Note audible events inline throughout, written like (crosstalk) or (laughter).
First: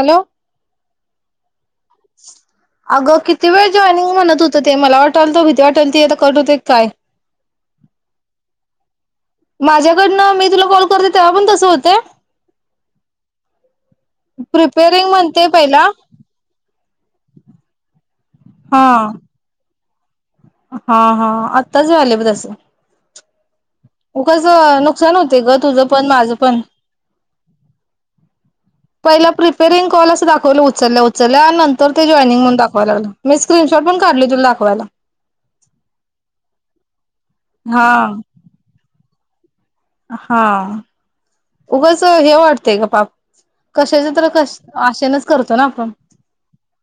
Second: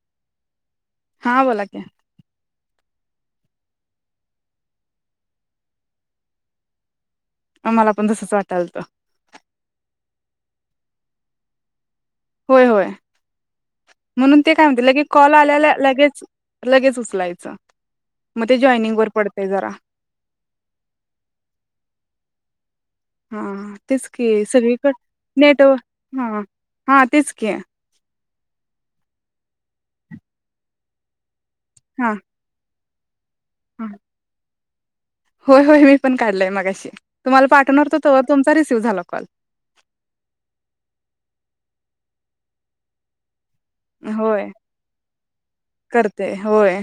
Hello हा बोला की अगं किती वेळ जॉईनिंग म्हणत होतं ते मला वाटाल तो भीती वाटालती आता कट होते काय? मला पण तसच वाटालत. माझ्याकडनं मी तुला कॉल करते तेव्हा पण तसं होते. होय होय म्हणून ते काय म्हणते लगे प्रिपेरिंग कॉल म्हणते आल्याला पहिला लगेच. लगेच उचलायचं. मग ते हा जॉईनिंग वर पडतय जरा, हा, हा आत्ताच झाले बघ तसं. हा. तेच की उगाच सगळीकड नुकसान होते ग नेट तुझं पण माझं हा पण हा तेच की पहिला प्रिपेरिंग कॉल अस दाखवलं उचलल्या उचल नंतर ते जॉइनिंग म्हणून दा ब ना (inaudible) मी स्क्रीनशॉट हा पण काढली तुला होला. होय होय मी पण काढलाय मगाशी, तुम्हाला हा पाठवणार हुतो तोवर तुमचा रिसीव्ह झाला. काल हा उगच हे वाटतंय गं पाप् कशाच तर होय कश् आशेनच करतो ना आपण करते होय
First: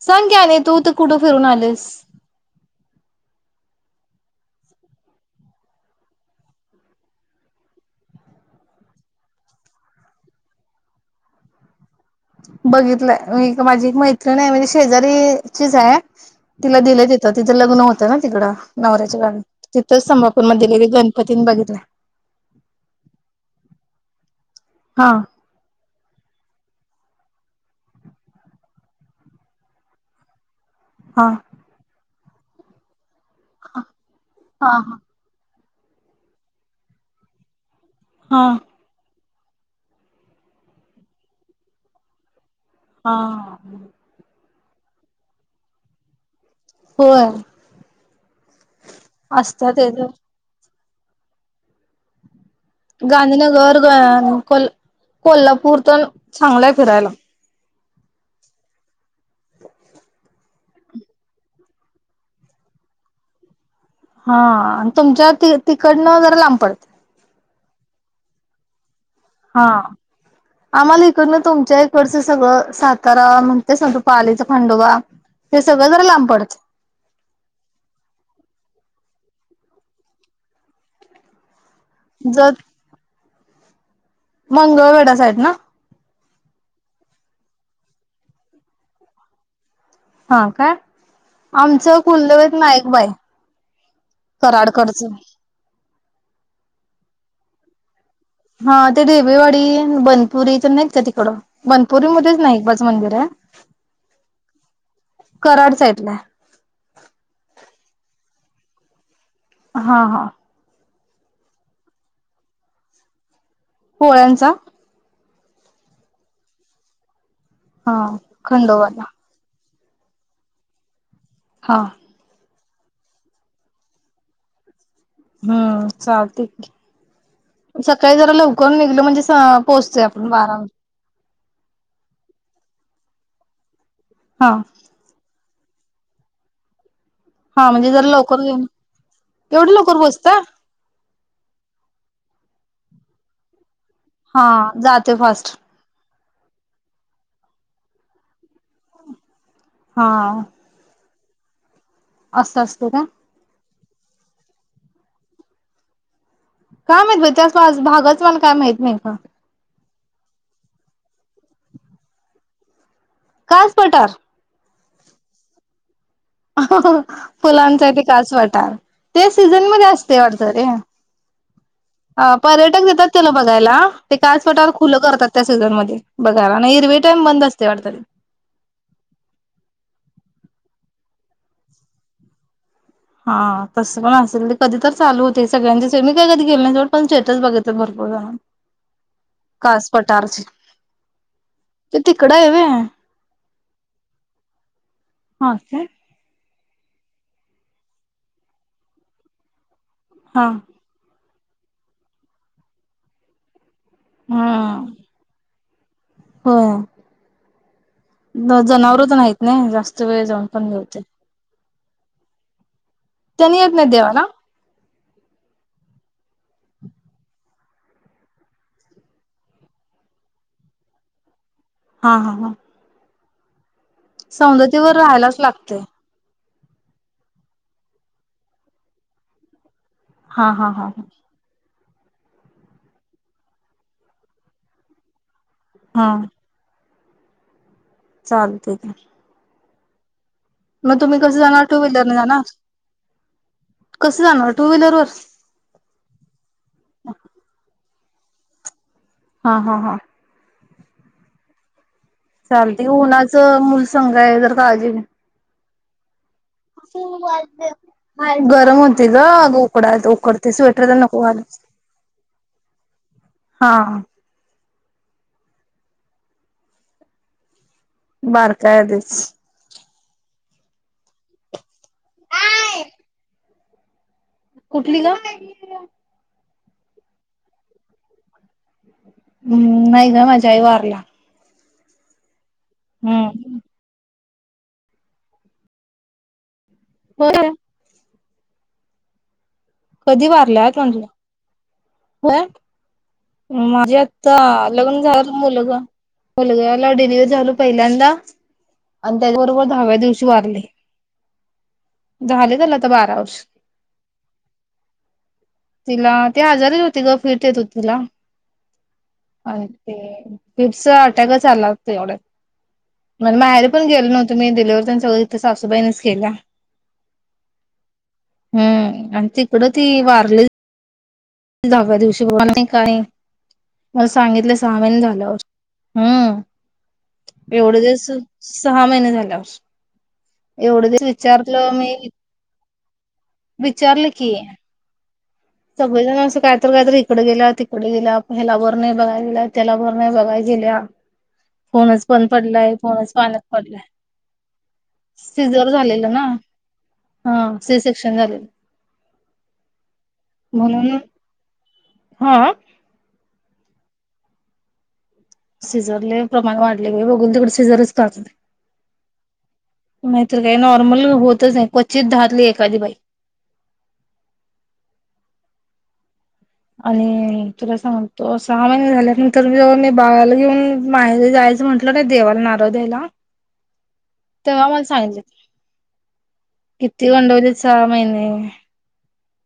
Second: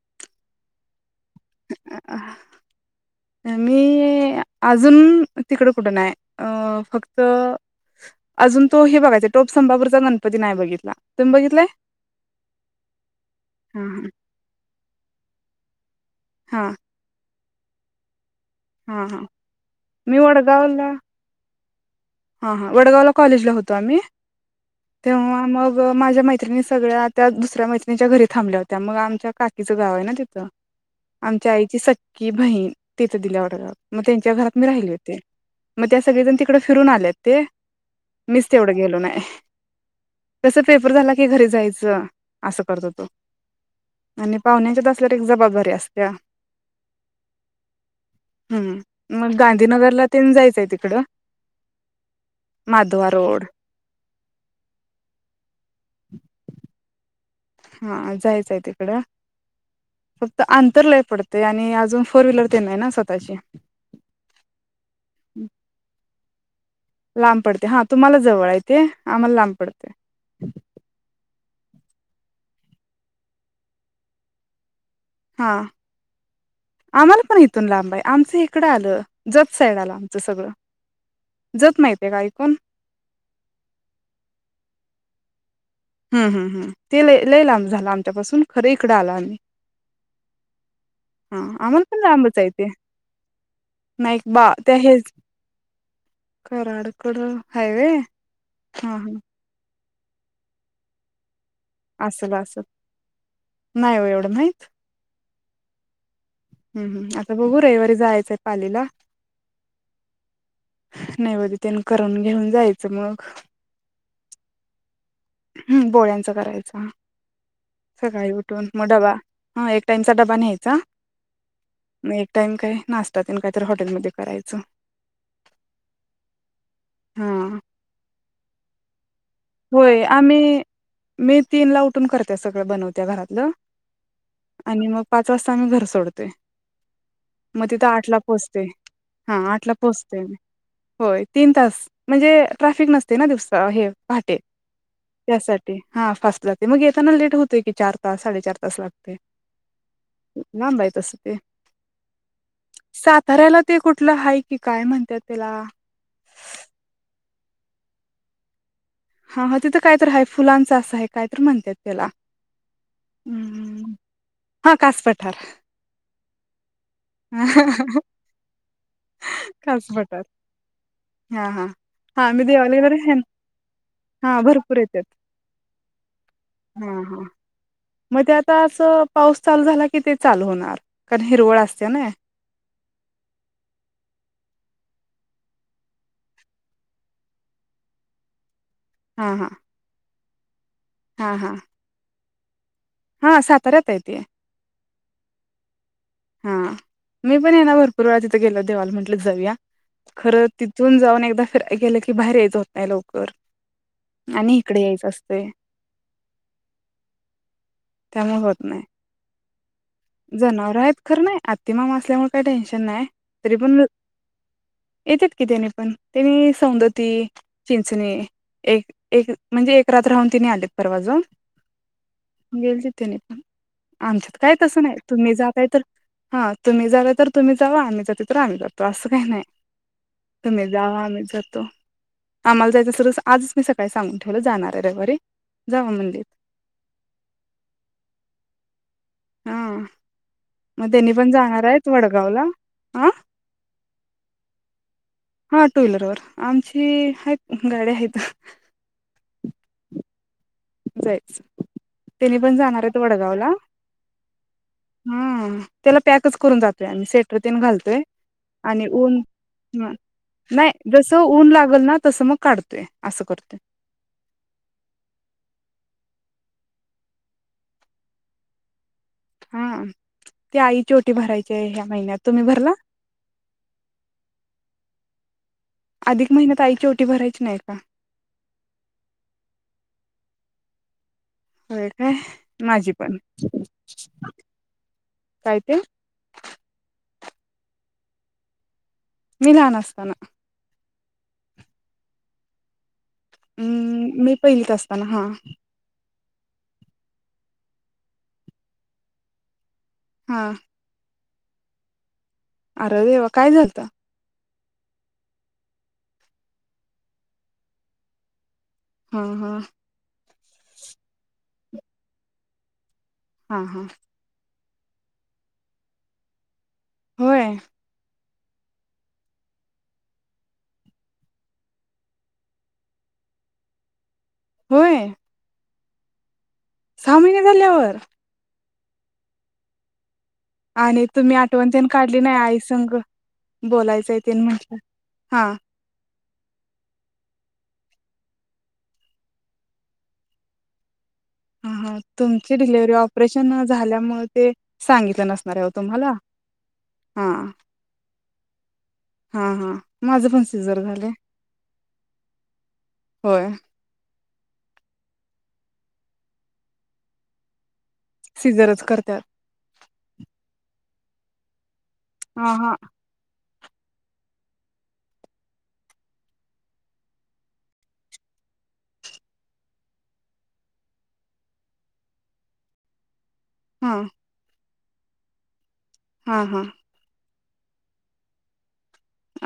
सांग की आणि तू, तू कुठं फिरून आलीस? आजून तिकड कुठं नाय, अ फक्त अजून तो हे बघायचाय, टोप संभापूरचा गणपती नाय बघितला, तुम्ही बघितलाय? बघितलाय अ इथ एक हा माझी हा मैत्रिण आय म्हणजे शे जरी चीच आय. हा तिला दिलय तीत तिच लग्न होतं ना तिकडं हा नवऱ्याच्या हा गावी तिथंच मी संभापूर मध्ये वडगावला (unintelligible) गणपती न बघितलाय. हा हा वडगावला कॉलेजला होतो आम्ही, हा तेव्हा मग माझ्या मैत्रिणी सगळ्या त्या दुसऱ्या मैत्रणीच्या घरी थांबल्या होत्या, मग आमच्या काकीचं गाव आय ना तिथं हा आमच्या आईची सक् की भही ती त दिल्या वडगावात, म तेंच्या घरात मी हा राहिले होते. म त्या सगळी जण तिकड फिरून आल्यात. ते हा मीच हा तेवढं गेलो नाई. कस पेपर झाला की घरी जायचं. असं करत ओतो हा आणि पाहुण्यांच्यात असल्यावर एक जबाबदारी असत्या. होय हम्म मग असतात येत गांधीनगरला तेन जायचाय तिक कडं गांधीनगर (unintelligible) कोल् कोल्हापूर तन चांगलाय फिरायला. हा जायचाय तिकडं त अंतर लय पडतय आणि अजून फोर व्हीलर ते नाई ना स्वतःची हा तुमच्या ती तिकडनं (unintelligible) लांब पडत लाम पडते, हा तुम्हाला जवळ आय ते आम्हाला लांब हा पडते आमाला इकडन तुम च्या इकडचं सगळं सातारा म्हण ते सांगतो, पालीचा खंडोबा हा, ते सगळं जरा लांब पडत आम्हाला पण हिथून लांब आय, आमचं हिकडं आलं जत साईड आला. त सगळं जत माहिती आहेे का ऐकून जत मंगळवेढा साहेड ना. हम् हम हम ते ल लईला झाला आमच्यापासून खरं इकडं आला आम्ही हा काय हा आम्हाला पण आमचं लांबचय कुलदैवत ते नाईकबाई नाहीक बा ते हेच कराडकडचं कराडकड हायवे. हा ते रडेवेवाडी आहे. बनपुरी तर नाहीत का तिकडं. असेल वनपुरीमध्येध्येच असेल नाईकबाच मंदिर आहे. नाही हो एवढं माहित कराड साइडला हम् हम् आता बघू रविवारी जायचंय पालीला हा हा. नाही बदितन करून घेऊन जायचं मग पोळ्यांचा. हम् बोळ्यांचा करायचा. हा सकाळी उठून मग खंडोवाला डबा हा एक टाइमचा डबा न्यायचा हा म एक टाइम काय. नाश्तातन काहीत हॉटेलमध्ये करायचं. हम्म हा चालतेठी सकाळी जराला उक नाही. म्हजे पोहोचतोय होय आपण आम्ही वाराार. मी तीन ला उठून करते सगळं बनवत्या घरातलं. हा आणि मग पाच वाजता घर सोडते. मग हा तिथं म्हणजे जरा आठला लवकर पोहोचते गेलं. हा एवढं आठला लवकर पोहोचते पोहोचता होय तीन तास म्हणजे ट्राफिक नसते. ते ना दिवसा आहे. पाटेल हा जाते फास्ट त्यासाठी हा फस्ट. लागते मग येताना लेट होतोय की चार तास साडेचार तास लागते. हा ना बाई तस (unintelligible) असं असस्त का. ते कुठलं आहे कि काय म्हणतात त्याला काय माहित त्या भागच मला काय माह हा ह तिथं काय तर आहे फुलांच असं आहे. काय तर म्हणतेात त्याला काच हम्म पटार हा कास पठार फुलांचा ते काच वाटार ते सीझन मध्ये कास असते पठार वटत रे हा हा हा मी देवाला पर्यटक वगैरे देतात आहे ना त्याला बघायला हा काच पटावर भरपूर खु येतात करतात त्या सी म बघायला आणि हा हरवे हा टाम बंद असते वा मग ते आता असं काण हिरवळ असते ना हा तसं पण असेल ते कधी तर चालू होते सगळ्यांच्या स मी काही कधी गेलण्याे पण स्टेटस बघित भरपूर जाण हा हा कास पटारच हा हा कडे आहे हा साताऱ्यात येत हा काय हा मी पण ये ना भरपूर वेळा तिथे गेलो देवाला म्हटलं जाऊया खरं हा तिथून जाऊन एकदा गेलं की बाहेर यायच होत नाही लवकर आणि इकडे यायचं असतंय हो त्यामुळे होत नाही जनावरच आहेत नाही जास्त वेळ जाऊन पण जनावर हे आहेत होते खरं नाही आ तिमा मासल्यामुळे का टनशन नाही तरी त्यांनी येत पण नाही देवाला येतात कितीने पण तने सौंदती चिंचणी एक एक म्हणजे एक रात राहून तिने आलेत परवाज हा हा हा गल्तीितेने आमच्यात काय वर राहायलाच जाताय लागते तर हा तुम्ही जालं तर तुम्ही जाव आम्ही जाते तर आम्ही जातो असं काही नाही त हा हा हा ह जावा आम जतो आम्हाला जायचं सर आजच मी सकाळी सांगून ठेवलं जाणार आहे रेवर जावा हा मंदिर चालते का आहे हा मग त्यांनी तुम्ही पण कसं जाणार टू आहेत व्हीलरने जाणार वडगावला हा कस जाणार टू व्हीलर वर हा टू व्हीलर व आमची गयत हा हा हा जायच चालते उन्हाचं मूल संघ आहे ज काळजी घे हा त्याला पॅकच करून जातोय आ स्वेटर तेज घालतोय गरम आणि होते उन ग उकडा उकडते नाही स्वेटर तर जस नको घालू उन लागल ना तस मग काढतोय अस करतोय हा बार काय आधीच हा ते आईची ओटी भरायची हाय ह्या महिन्यात तुम्ही भरला कुठली ग अधिक महिन्यात आईची ओटी भरायची नाही का हम्म नाही ग माझी आई वारल्या होय काय माझी पण हम्म काय ते होय मी लहान असताना कधी वारल्यात म्हणलं होय माझे हम्म आता मी पहिलीत लग्न असताना हा झालं मुलं ग मुलग्याला डिलिव्हरी झालो पहिल्यांदा आणि त्याचबरोबर दहाव्या दिवशी हा वारली झाले त्याला आता अरे बारा देवा वर्ष काय झालत तिला ते आजारच होती ग फिट येत हो तिला हा अ हा ते फिट्च अटॅक चालला तेवढ्यात म हा माहेरी हा पण गेलो नव्हतो मी डीलीवर सगळं इथं सासुबाईन च केल्या होय हम्म आणि तिकडं ती वारली दहाव्या दिवशी ब नाही काय (unintelligible) सांगितलं सहामहीने होय झाल्यावर हम्म सहा महिने झाल्यावर सहामहिने झाल्यावरच आणि तुम्ही आठवणतेन काढली नाही आई संग विचारलं बोलायचाय की तेन म्हंटल सगळेजण असं कायतर कायतर इकडे गेल्या, तिकडे गेल्या. ह्याला बर नाही बघाय गेल्या, त्याला बर नाही बघाय गेल्या. हा हा फोनच बंद तुमची पडलाय डिलेव्हारी फोनच पाण्यात ऑपरेशन पडलाय झाल्यामुळे ते सांगितलं नसणार हाय ओ सिजर तुम्हाला. झालेलं ना हा सी सेक्शन झालेलं हा हा म माझ पण सिजर म्हणून झालय, हा होय. सिझर लई प्रमाण वाढले गं बाई बघिल तिकडं सिझरच (unintelligible) सिजरच करत्यात नाही तर काय नॉर्म नॉर्मल होतच नाही. क्वचि चित दहातली हा हा एखादी बाई. आणि तुला सांगतो सहा महिने झाल्यानंतर जाऊन बाळाला घेऊन माहेर जायचं म्हटलं ना देवाला नारळ द्यायला हा. तेव्हा मला सांगितल ती. हा हा किती गडवंलीत सहा महिने.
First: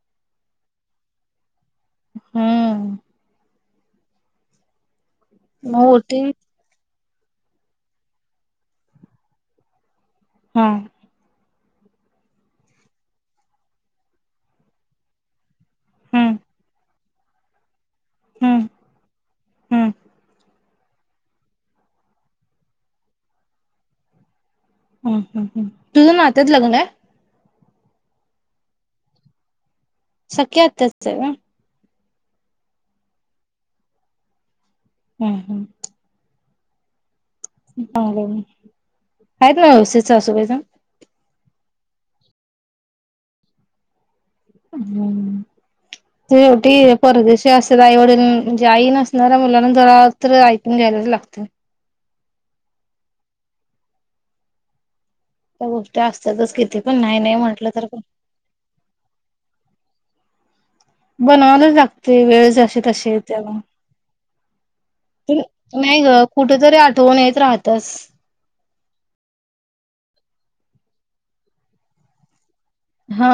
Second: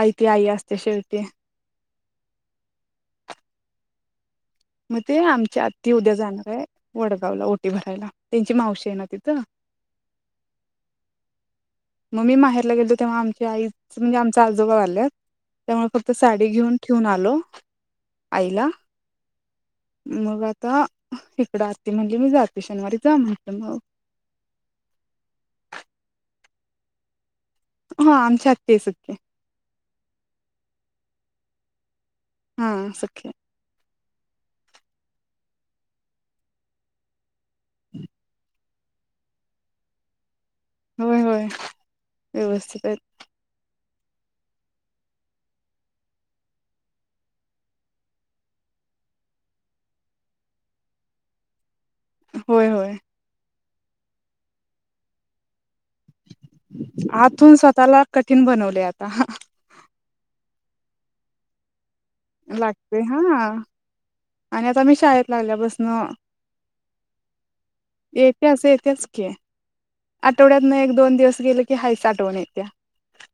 आई ती आई असते शेवटी. हम्म. मग ते आमच्या आत्ती उद्या मोठी जाणार आहे. वडगावला ओटी भरायला. त्यांची मावशी आहे ना तिथं. हम्म. मग मी माहेरला गेलोतो तेव्हा आमच्या आईच म्हणजे आमचं आजोबा वारल्यात. त्यामुळे फक्त हम्म साडी घेऊन ठेऊन आलो हम्म आईला. हम्म मग आता इकडं आत्ति म्हणली मी जाते शनिवारी जा म्हटलं मग. हम्म हम्म हम्म. तूझं नात्यात लग्न आहे? हा आमची आत्ती हाय सख्खी. सख्या आत्ताचं हाय व्हय. हा सख्या. हम्म हम्म. चांगलं हाय मग. आहेत ना व्यवस्थित सासूबाई तेणं? व्हय व्हय व्यवस्थित हायत. हम्म शेवटी परदेशी असेल आईवडील म्हणजे आई नसणाऱ्या मुलांना जरा तर ऐकून घ्यायलाच लागतंय. होय होय. त्या गोष्टी असतातच किती पण नाही नाही आतून म्हटलं तर पण स्वतःला कठीण बनवलयं आता. बनवायलाच लाग ती वेळचं अशी लागते तशी हा येती या आणि आता मी शाळेत बघं. लागल्यापासन नाही गं कुठं तरी आठवन येत राहतीयाचं. आठवड्यातनं एक दोन दिवस गेलं की हायचं आठवण येतीया. हा.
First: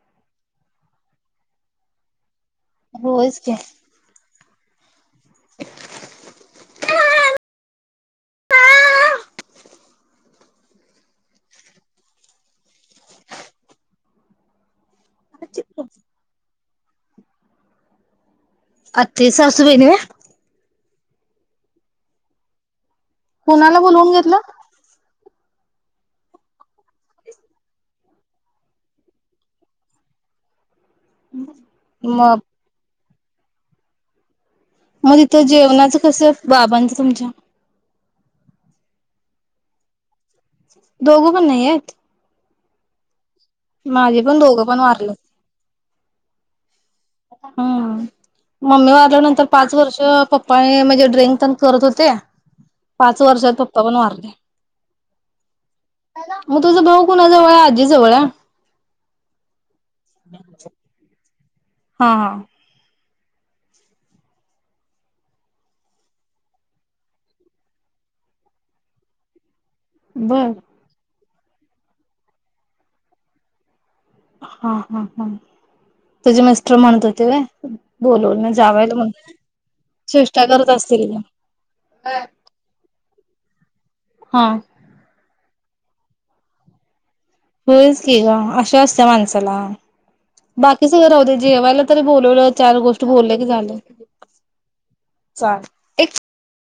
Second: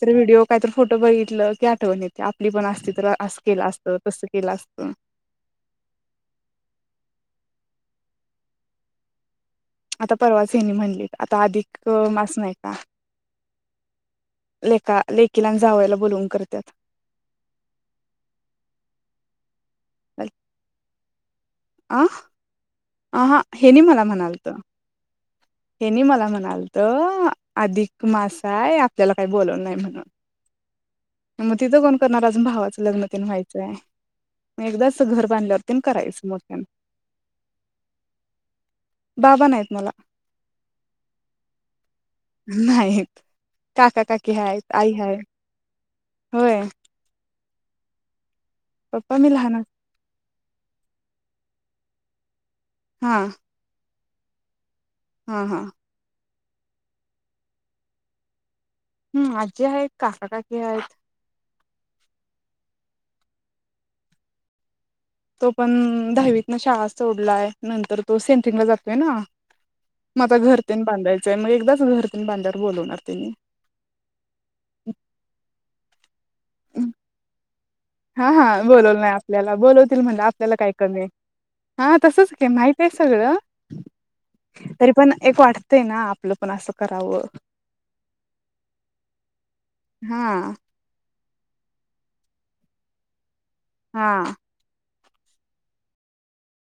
काय तर व्हिडिओ काही तर फोटो बघितल की आठवण येते. आपली पण चित्रं होयच असं की केलं असतं, तसं केलं असतं. (unintelligible) आता परवाच हेणी म्हंणलीत. आता अधिक मास नाही का? लेका लेकिला आणि जावयाला बोलवून करत्यात आती सासूबाई नव्हे अं आहा कोणाला हयनी मला बोलवून घेतलं म्हणालत. हेनी मला म्हणालत अधिक मास हाय आपल्याला काही बोलवल न्हाय म्हणून. मग तिथं कोण करणार. मग अजून भावाचं लग्न तेन व्हायचंय. एकदाच मग घर तिथं बांधल्यावर तेन जेवणाचं करायचं कसं मोठ्यानं बाबांच तुमच्या. बाबा नायत मला. दोघ पण नाही आहेत? नाहीत. काका माझे काकी पण दोघं हायत पण आई हाय वारल्यात. होय. हम. मम्मी पप्पा मी वाारल्यानंतर लहान पाच वर्ष पप् पण म्हणजे ड्रिंक पण करत होते. हा पाच वर्षात पप्पा पण वारलीत. (unintelligible) हा हा. मग तुझा भाऊ कुणा जवळ हाय आजीजवळ हाय. हम्म आजी आहेत काकाकाकी आहेत. हा हा तो पण दहावीत ना शाळा सोडलाय नंतर तो सेंट्रिंगला जातोय ना मग आता बर घरतेन बांधाय च मग एकदाच घरातून बांधल्यावर बोलवणार त्यांनी. हा हा हा तुझे मिस्टर म्हणत होते वहय. हा हा बोलवळ नाही. आपल्याला बोलवतील म्हणल चेष्टा आपल्याला करत काय कमी असतील ग हाय. हा तसच माहती आहे सगळं हा तरी पण एक वाटत ते ना आपलं पण असं करावं. होयच की ग आशा असत्या माणसाला. हा बाकी सगळं राहूदे जेवायला तरी बोलवलं. चार गोष्ट बोलल्या झालं. हा चाल (inaudible)